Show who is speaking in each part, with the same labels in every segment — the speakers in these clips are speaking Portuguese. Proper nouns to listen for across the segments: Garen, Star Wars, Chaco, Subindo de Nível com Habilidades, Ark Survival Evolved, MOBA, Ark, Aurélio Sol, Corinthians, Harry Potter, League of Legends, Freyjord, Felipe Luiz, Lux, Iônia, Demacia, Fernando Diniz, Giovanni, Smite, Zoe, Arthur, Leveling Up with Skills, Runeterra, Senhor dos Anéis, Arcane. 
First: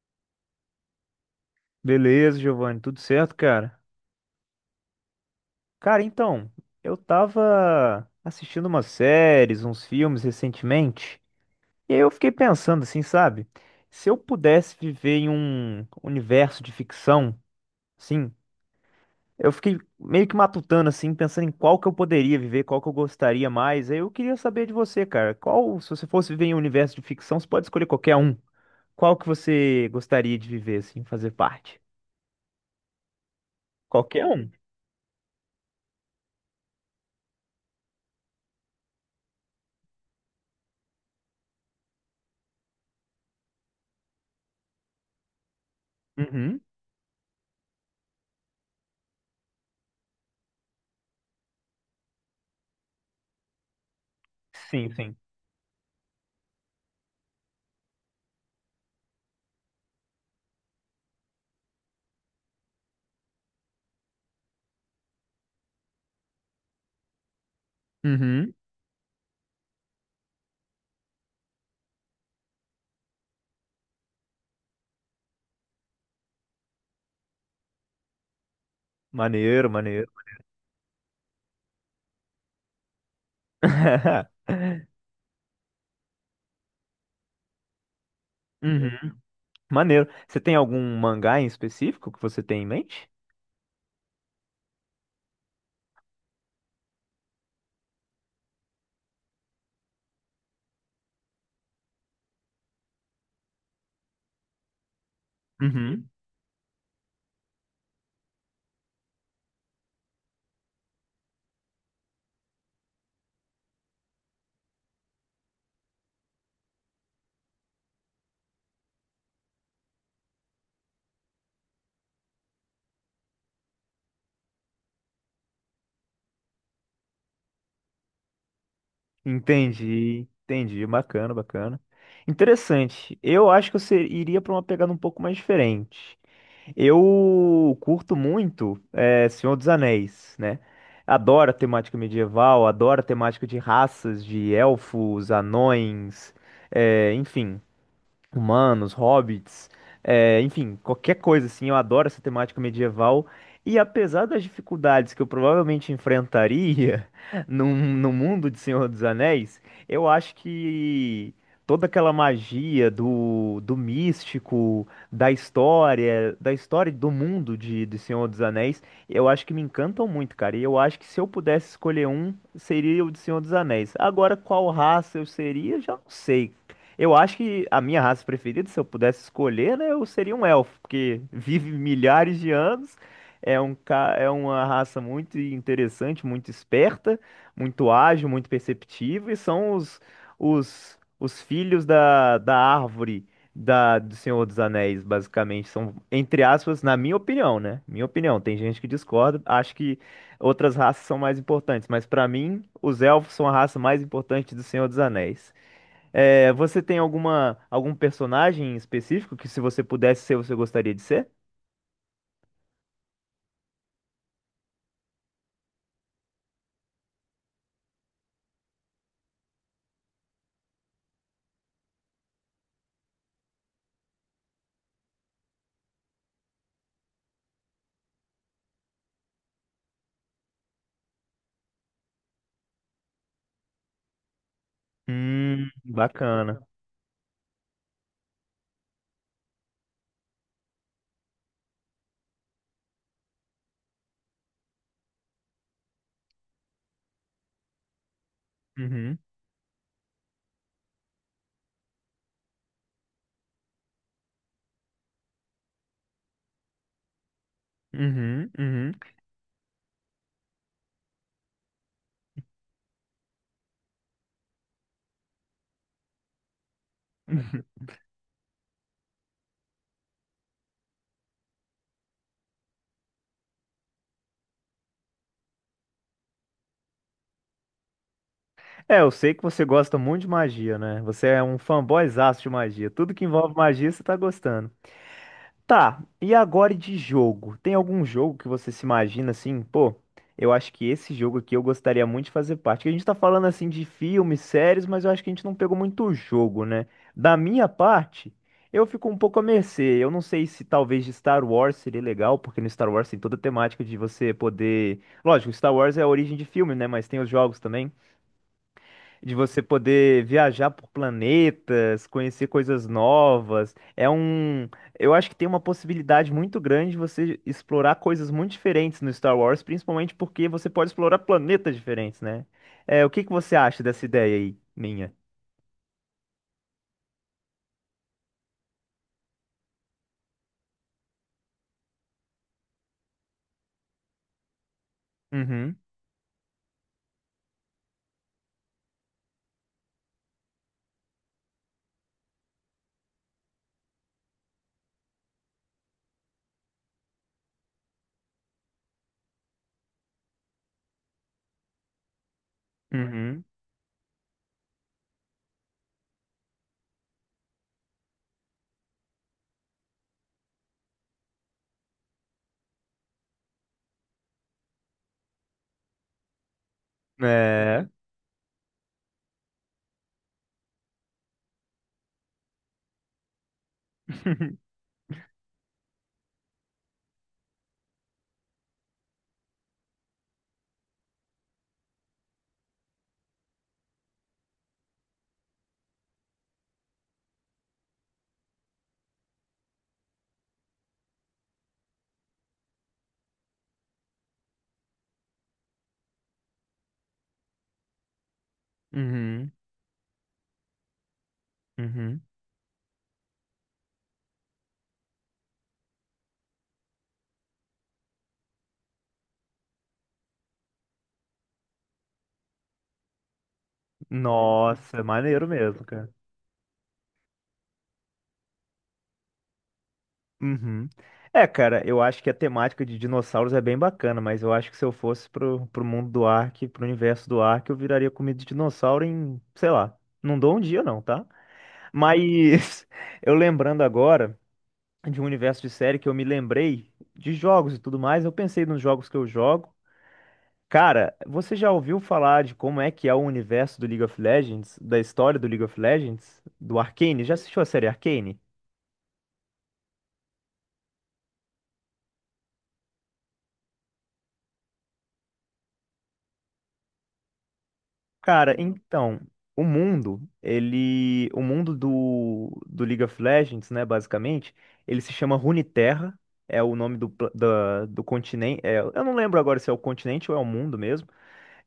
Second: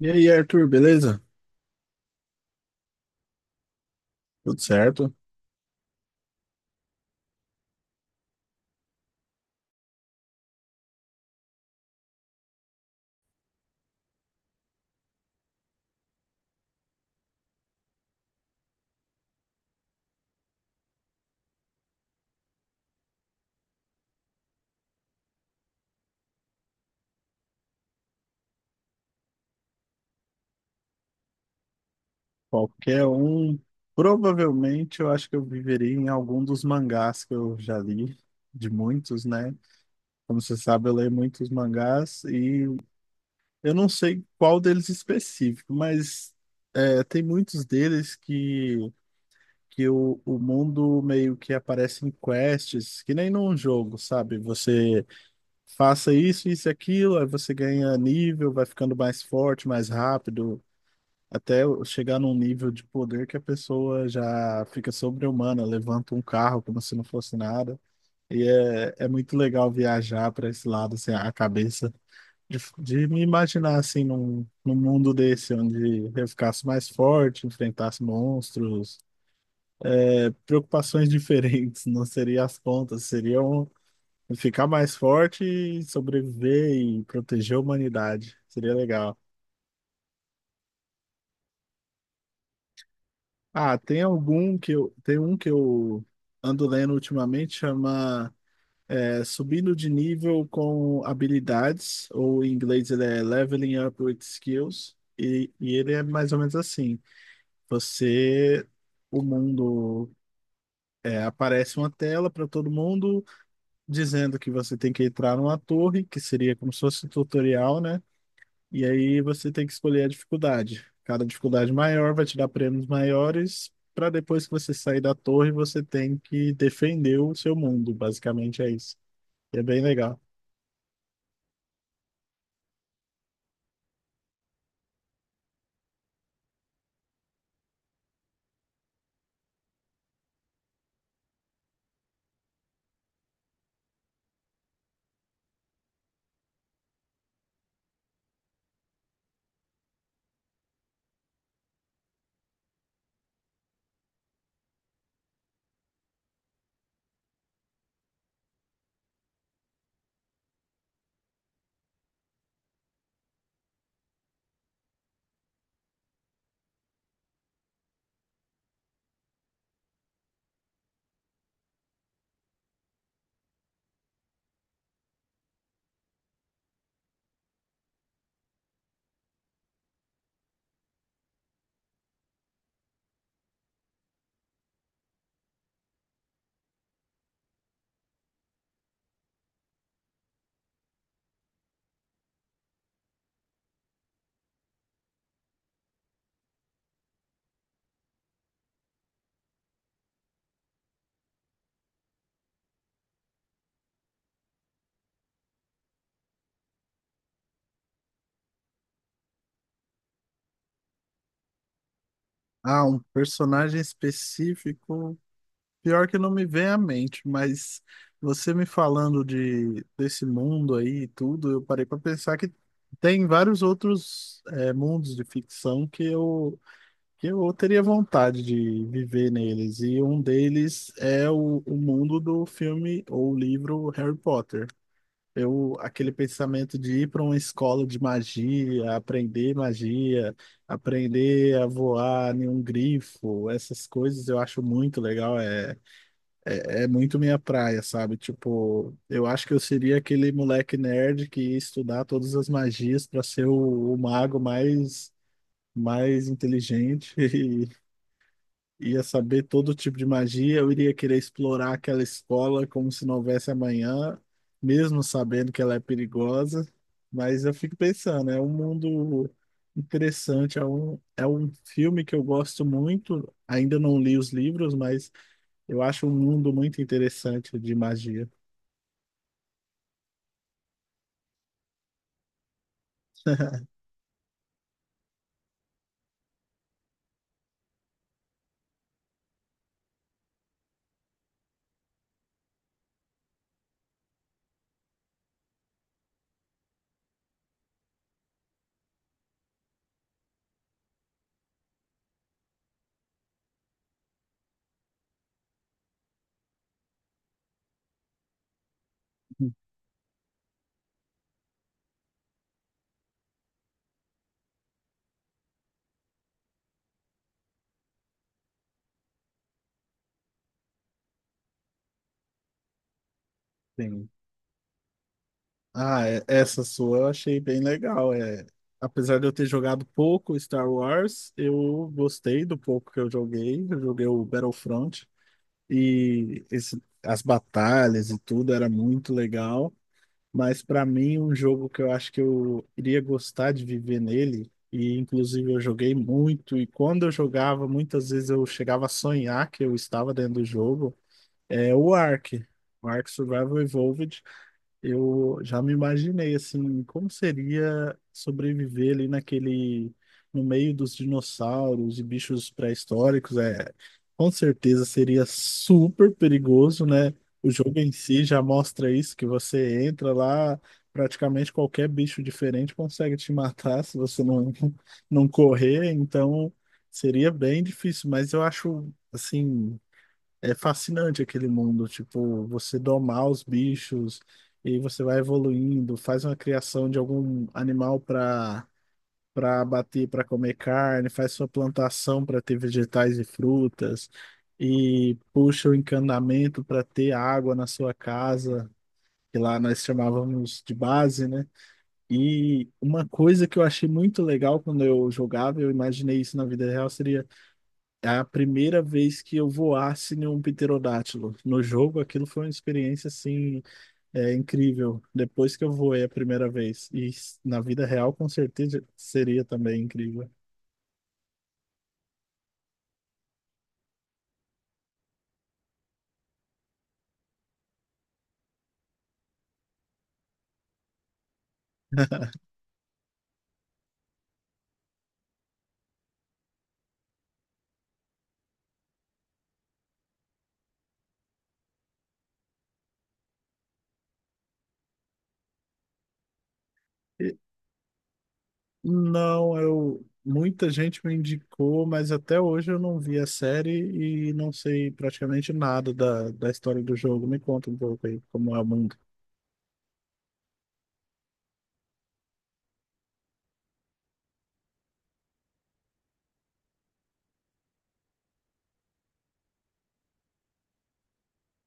Speaker 1: E aí, Arthur, beleza?
Speaker 2: Beleza, Giovanni, tudo certo, cara?
Speaker 1: Tudo certo?
Speaker 2: Cara, então, eu tava assistindo umas séries, uns filmes recentemente, e aí eu fiquei pensando assim, sabe? Se eu pudesse viver em um universo de ficção, assim, eu fiquei meio que matutando assim, pensando em qual que eu poderia viver, qual que eu gostaria mais. Aí eu queria saber de você, cara, qual, se você fosse viver em um universo de ficção, você pode escolher qualquer um. Qual que você gostaria de viver assim, fazer parte?
Speaker 1: Qualquer um.
Speaker 2: Qualquer um.
Speaker 1: Provavelmente eu acho que eu viveria em algum dos mangás que eu já li, de muitos, né? Como você sabe, eu leio muitos mangás e eu não sei qual deles específico, mas
Speaker 2: Uhum.
Speaker 1: tem muitos deles que o mundo meio que aparece em quests, que nem num jogo, sabe?
Speaker 2: Sim,
Speaker 1: Você
Speaker 2: sim.
Speaker 1: faça isso, isso e aquilo, aí você ganha nível, vai ficando mais forte, mais rápido. Até eu chegar num nível de poder que a pessoa já fica sobre-humana, levanta um carro como se não fosse nada. E
Speaker 2: Uhum.
Speaker 1: é, é muito legal viajar para esse lado, assim, a cabeça, de me imaginar, assim, num mundo desse, onde eu ficasse mais forte, enfrentasse monstros,
Speaker 2: Maneiro, maneiro.
Speaker 1: preocupações diferentes, não seria as contas, seriam ficar mais forte e sobreviver e proteger a humanidade. Seria
Speaker 2: Uhum,
Speaker 1: legal.
Speaker 2: maneiro. Você tem algum mangá em específico que você tem em mente?
Speaker 1: Ah, tem um que eu ando lendo ultimamente, chama Subindo de Nível com Habilidades, ou em inglês ele é Leveling Up with Skills, e ele é
Speaker 2: Uhum.
Speaker 1: mais ou menos assim. Você, o mundo, aparece uma tela para todo mundo dizendo que você tem que entrar numa torre, que seria como se fosse um tutorial, né? E aí você tem que escolher a dificuldade. Cada dificuldade maior vai te dar prêmios maiores, para depois que você sair da torre, você tem que defender o seu mundo. Basicamente é isso. E é bem legal.
Speaker 2: Entendi, entendi. Bacana, bacana. Interessante. Eu acho que iria para uma pegada um pouco mais diferente. Eu curto muito Senhor dos Anéis, né? Adoro a temática medieval, adoro a temática de raças, de elfos, anões, eh, enfim. Humanos, hobbits, é, enfim, qualquer coisa assim. Eu adoro essa temática medieval. E apesar das dificuldades que eu provavelmente enfrentaria no mundo de Senhor dos Anéis, eu acho que toda aquela magia do místico, da história e do mundo de Senhor dos Anéis, eu acho que me encantam muito, cara. E eu acho que se eu pudesse escolher um, seria o de Senhor dos Anéis. Agora, qual raça eu seria, eu já não sei, eu acho que a minha raça preferida, se eu pudesse escolher, né, eu seria um elfo, porque vive milhares de anos, é um, é uma raça muito interessante, muito esperta, muito ágil, muito perceptiva, e são os filhos da árvore do Senhor dos Anéis, basicamente. São, entre aspas, na minha opinião, né? Minha opinião, tem gente que discorda, acho que outras raças são mais importantes, mas para mim, os elfos são a raça mais importante do Senhor dos Anéis. É, você tem algum personagem específico que se você pudesse ser, você gostaria de ser?
Speaker 1: Ah, um personagem específico, pior que não me vem à mente, mas você me falando de desse mundo aí e tudo, eu parei para pensar que tem vários outros mundos de ficção que eu teria vontade de viver neles. E um deles é o mundo do filme ou livro Harry Potter. Eu, aquele
Speaker 2: Bacana.
Speaker 1: pensamento de ir para uma escola de magia, aprender a voar em um grifo, essas coisas eu acho muito legal, é, é muito minha praia, sabe? Tipo,
Speaker 2: Uhum,
Speaker 1: eu acho que eu seria aquele moleque nerd que ia estudar todas as magias para ser o mago mais mais inteligente.
Speaker 2: uhum.
Speaker 1: Ia saber todo tipo de magia, eu iria querer explorar aquela escola como se não houvesse amanhã, mesmo sabendo que ela é perigosa. Mas eu fico pensando, é um mundo interessante, é um filme que eu gosto muito. Ainda não li os livros, mas eu acho um mundo muito interessante de magia.
Speaker 2: É, eu sei que você gosta muito de magia, né? Você é um fanboyzaço de magia. Tudo que envolve magia, você tá gostando. Tá, e agora de jogo? Tem algum jogo que você se imagina assim, pô, eu acho que esse jogo aqui eu gostaria muito de fazer parte. Que a gente tá falando assim de filmes, séries, mas eu acho que a gente não pegou muito jogo, né? Da minha parte, eu fico um pouco à mercê. Eu não sei se talvez de Star Wars seria legal, porque no Star Wars tem toda a temática de você poder. Lógico, Star Wars é a origem de filme, né? Mas tem os jogos também de você poder viajar por planetas, conhecer coisas novas. É um, eu acho que tem uma possibilidade muito grande de você explorar coisas muito diferentes no Star Wars, principalmente porque você pode explorar planetas diferentes, né? É, o que que você acha dessa
Speaker 1: Sim.
Speaker 2: ideia aí, minha?
Speaker 1: Ah, essa sua eu achei bem legal. É, apesar de eu ter jogado pouco Star Wars, eu gostei do pouco que eu joguei. Eu joguei o Battlefront
Speaker 2: Uhum,
Speaker 1: e as batalhas e tudo era muito legal. Mas para mim, um jogo que eu acho que eu iria gostar de viver nele, e inclusive eu joguei muito, e quando eu jogava, muitas vezes eu chegava a sonhar que eu estava dentro do jogo, é o Ark. O Ark
Speaker 2: uhum,
Speaker 1: Survival Evolved. Eu já me imaginei assim, como seria sobreviver ali naquele no meio dos dinossauros e bichos pré-históricos, é, com certeza seria super perigoso, né? O jogo
Speaker 2: é.
Speaker 1: em si já mostra isso, que você entra lá, praticamente qualquer bicho diferente consegue te matar se você não não correr, então seria bem difícil, mas eu acho assim, é fascinante aquele mundo, tipo, você domar os bichos e você vai evoluindo, faz uma criação de algum animal para para abater, para comer carne, faz sua plantação para ter vegetais e frutas e puxa o encanamento para ter água na sua casa, que
Speaker 2: Uhum,
Speaker 1: lá nós chamávamos de base, né?
Speaker 2: uhum.
Speaker 1: E uma coisa que eu achei muito legal quando eu jogava, eu imaginei isso na vida real, seria a primeira vez que eu voasse em um pterodátilo. No jogo, aquilo foi uma experiência assim, é,
Speaker 2: Nossa,
Speaker 1: incrível.
Speaker 2: maneiro
Speaker 1: Depois que eu
Speaker 2: mesmo,
Speaker 1: voei
Speaker 2: cara.
Speaker 1: a primeira vez. Na vida real, com certeza, seria também incrível.
Speaker 2: Uhum. É, cara, eu acho que a temática de dinossauros é bem bacana, mas eu acho que se eu fosse pro mundo do Ark, pro universo do Ark, eu viraria comida de dinossauro em, sei lá, não dou um dia não, tá? Mas eu lembrando agora de um universo de série que eu me lembrei de jogos e tudo mais, eu pensei nos jogos que eu jogo. Cara, você já ouviu falar de como é que é o universo do League of Legends, da história do League of Legends, do Arcane? Já
Speaker 1: E,
Speaker 2: assistiu a série Arcane?
Speaker 1: não, eu. Muita gente me indicou, mas até hoje eu não vi a série e não sei praticamente nada da história do jogo. Me conta um pouco aí
Speaker 2: Cara,
Speaker 1: como é o mundo.
Speaker 2: então, o mundo do League of Legends, né, basicamente, ele se chama Runeterra, é o nome do continente, é, eu não lembro agora se é o continente ou é o mundo mesmo,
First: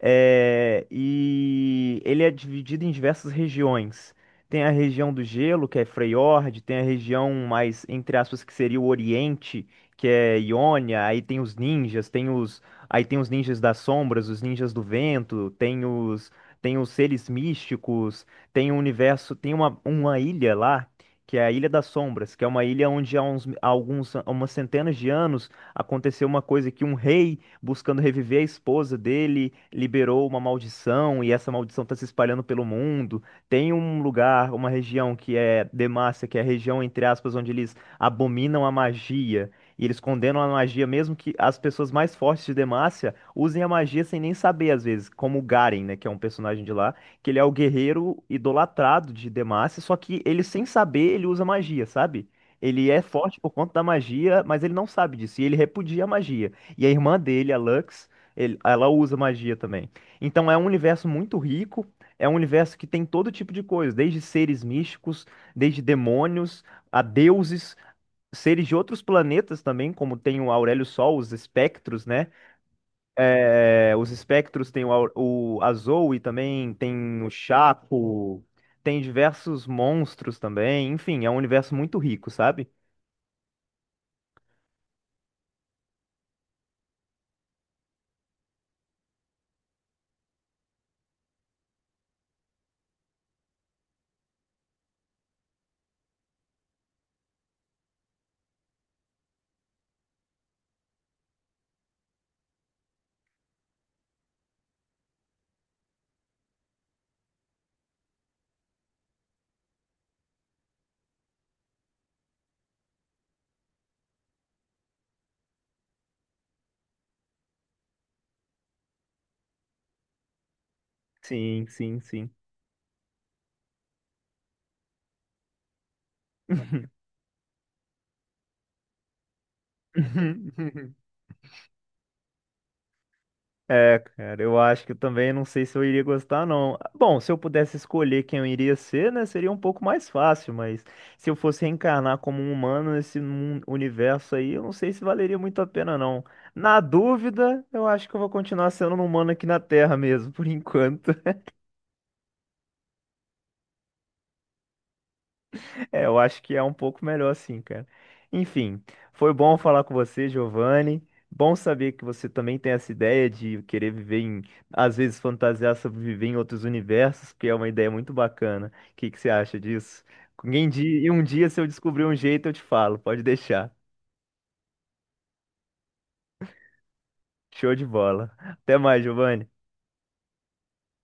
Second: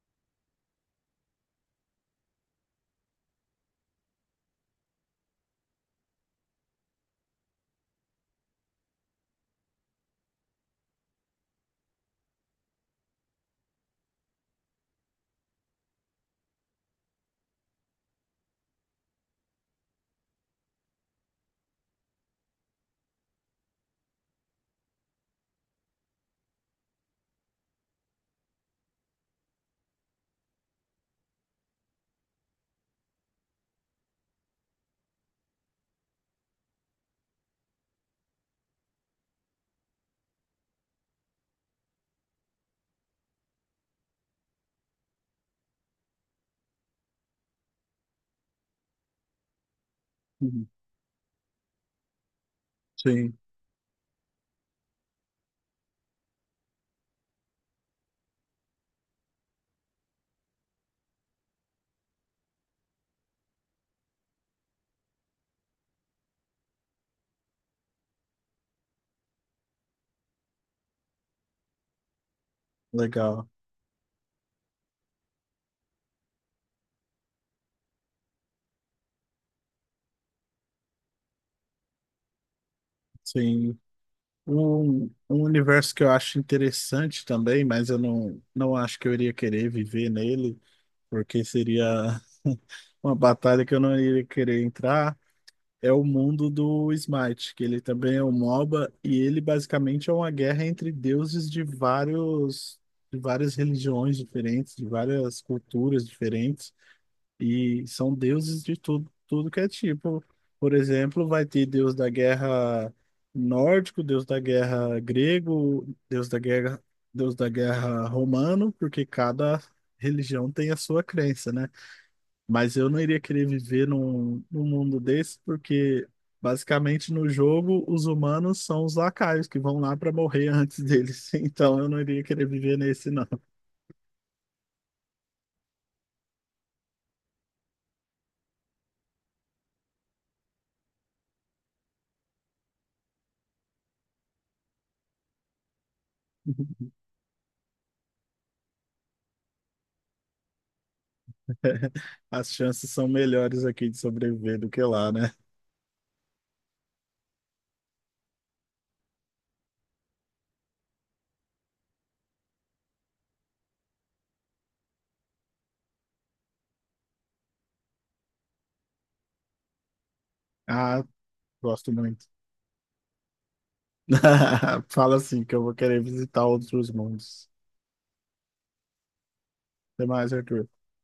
Speaker 2: é, e ele é dividido em diversas regiões. Tem a região do gelo, que é Freyjord. Tem a região mais, entre aspas, que seria o Oriente, que é Iônia, aí tem os ninjas, aí tem os ninjas das sombras, os ninjas do vento, tem os seres místicos, tem o universo, tem uma ilha lá, que é a Ilha das Sombras, que é uma ilha onde há uns, há alguns, há umas centenas de anos aconteceu uma coisa que um rei buscando reviver a esposa dele, liberou uma maldição e essa maldição está se espalhando pelo mundo. Tem um lugar, uma região que é Demacia, que é a região, entre aspas, onde eles abominam a magia. E eles condenam a magia, mesmo que as pessoas mais fortes de Demacia usem a magia sem nem saber, às vezes, como o Garen, né, que é um personagem de lá, que ele é o guerreiro idolatrado de Demacia, só que ele, sem
Speaker 1: Uhum.
Speaker 2: saber, ele usa magia, sabe? Ele é
Speaker 1: Sim,
Speaker 2: forte por conta da magia, mas ele não sabe disso, e ele repudia a magia. E a irmã dele, a Lux, ela usa magia também. Então é um universo muito rico, é um universo que tem todo tipo de coisa, desde seres místicos, desde demônios, a deuses, seres de outros planetas também, como tem o Aurélio Sol, os espectros, né?
Speaker 1: legal.
Speaker 2: É, os espectros tem o, Au- o a Zoe também, tem o Chaco, tem diversos monstros também. Enfim, é um universo muito rico, sabe?
Speaker 1: Sim. Um universo que eu acho interessante também, mas eu não acho que eu iria querer viver nele, porque seria uma batalha que eu não iria querer entrar, é o mundo do Smite, que ele também é um MOBA, e ele basicamente é uma guerra entre deuses de vários, de várias religiões diferentes, de várias culturas diferentes. E são deuses de tudo, tudo que é tipo. Por exemplo, vai ter deus da guerra nórdico, deus da guerra grego, deus da guerra romano, porque cada religião tem a sua crença,
Speaker 2: Sim,
Speaker 1: né?
Speaker 2: sim, sim.
Speaker 1: Mas eu não iria querer viver num mundo desse, porque basicamente no jogo os humanos são os lacaios que vão lá para morrer antes deles. Então eu não iria querer viver nesse, não.
Speaker 2: É, cara, eu acho que eu também não sei se eu iria gostar, não. Bom, se eu pudesse escolher quem eu iria ser, né, seria um pouco mais fácil, mas se eu fosse reencarnar como um humano universo aí, eu não sei se valeria muito a pena, não. Na dúvida, eu acho que eu vou continuar sendo um humano aqui na Terra mesmo, por enquanto.
Speaker 1: As chances são melhores aqui de sobreviver do que lá, né?
Speaker 2: É, eu acho que é um pouco melhor assim, cara. Enfim, foi bom falar com você, Giovanni. Bom saber que você também tem essa ideia de querer viver em, às vezes fantasiar sobre viver em outros universos, que é uma ideia muito bacana. O que que você acha disso? Em dia,
Speaker 1: Ah,
Speaker 2: e um dia, se eu
Speaker 1: gosto
Speaker 2: descobrir um
Speaker 1: muito.
Speaker 2: jeito, eu te falo. Pode deixar.
Speaker 1: Fala assim que eu vou querer visitar outros mundos.
Speaker 2: Show de bola. Até mais, Giovanni.
Speaker 1: Até mais, Arthur.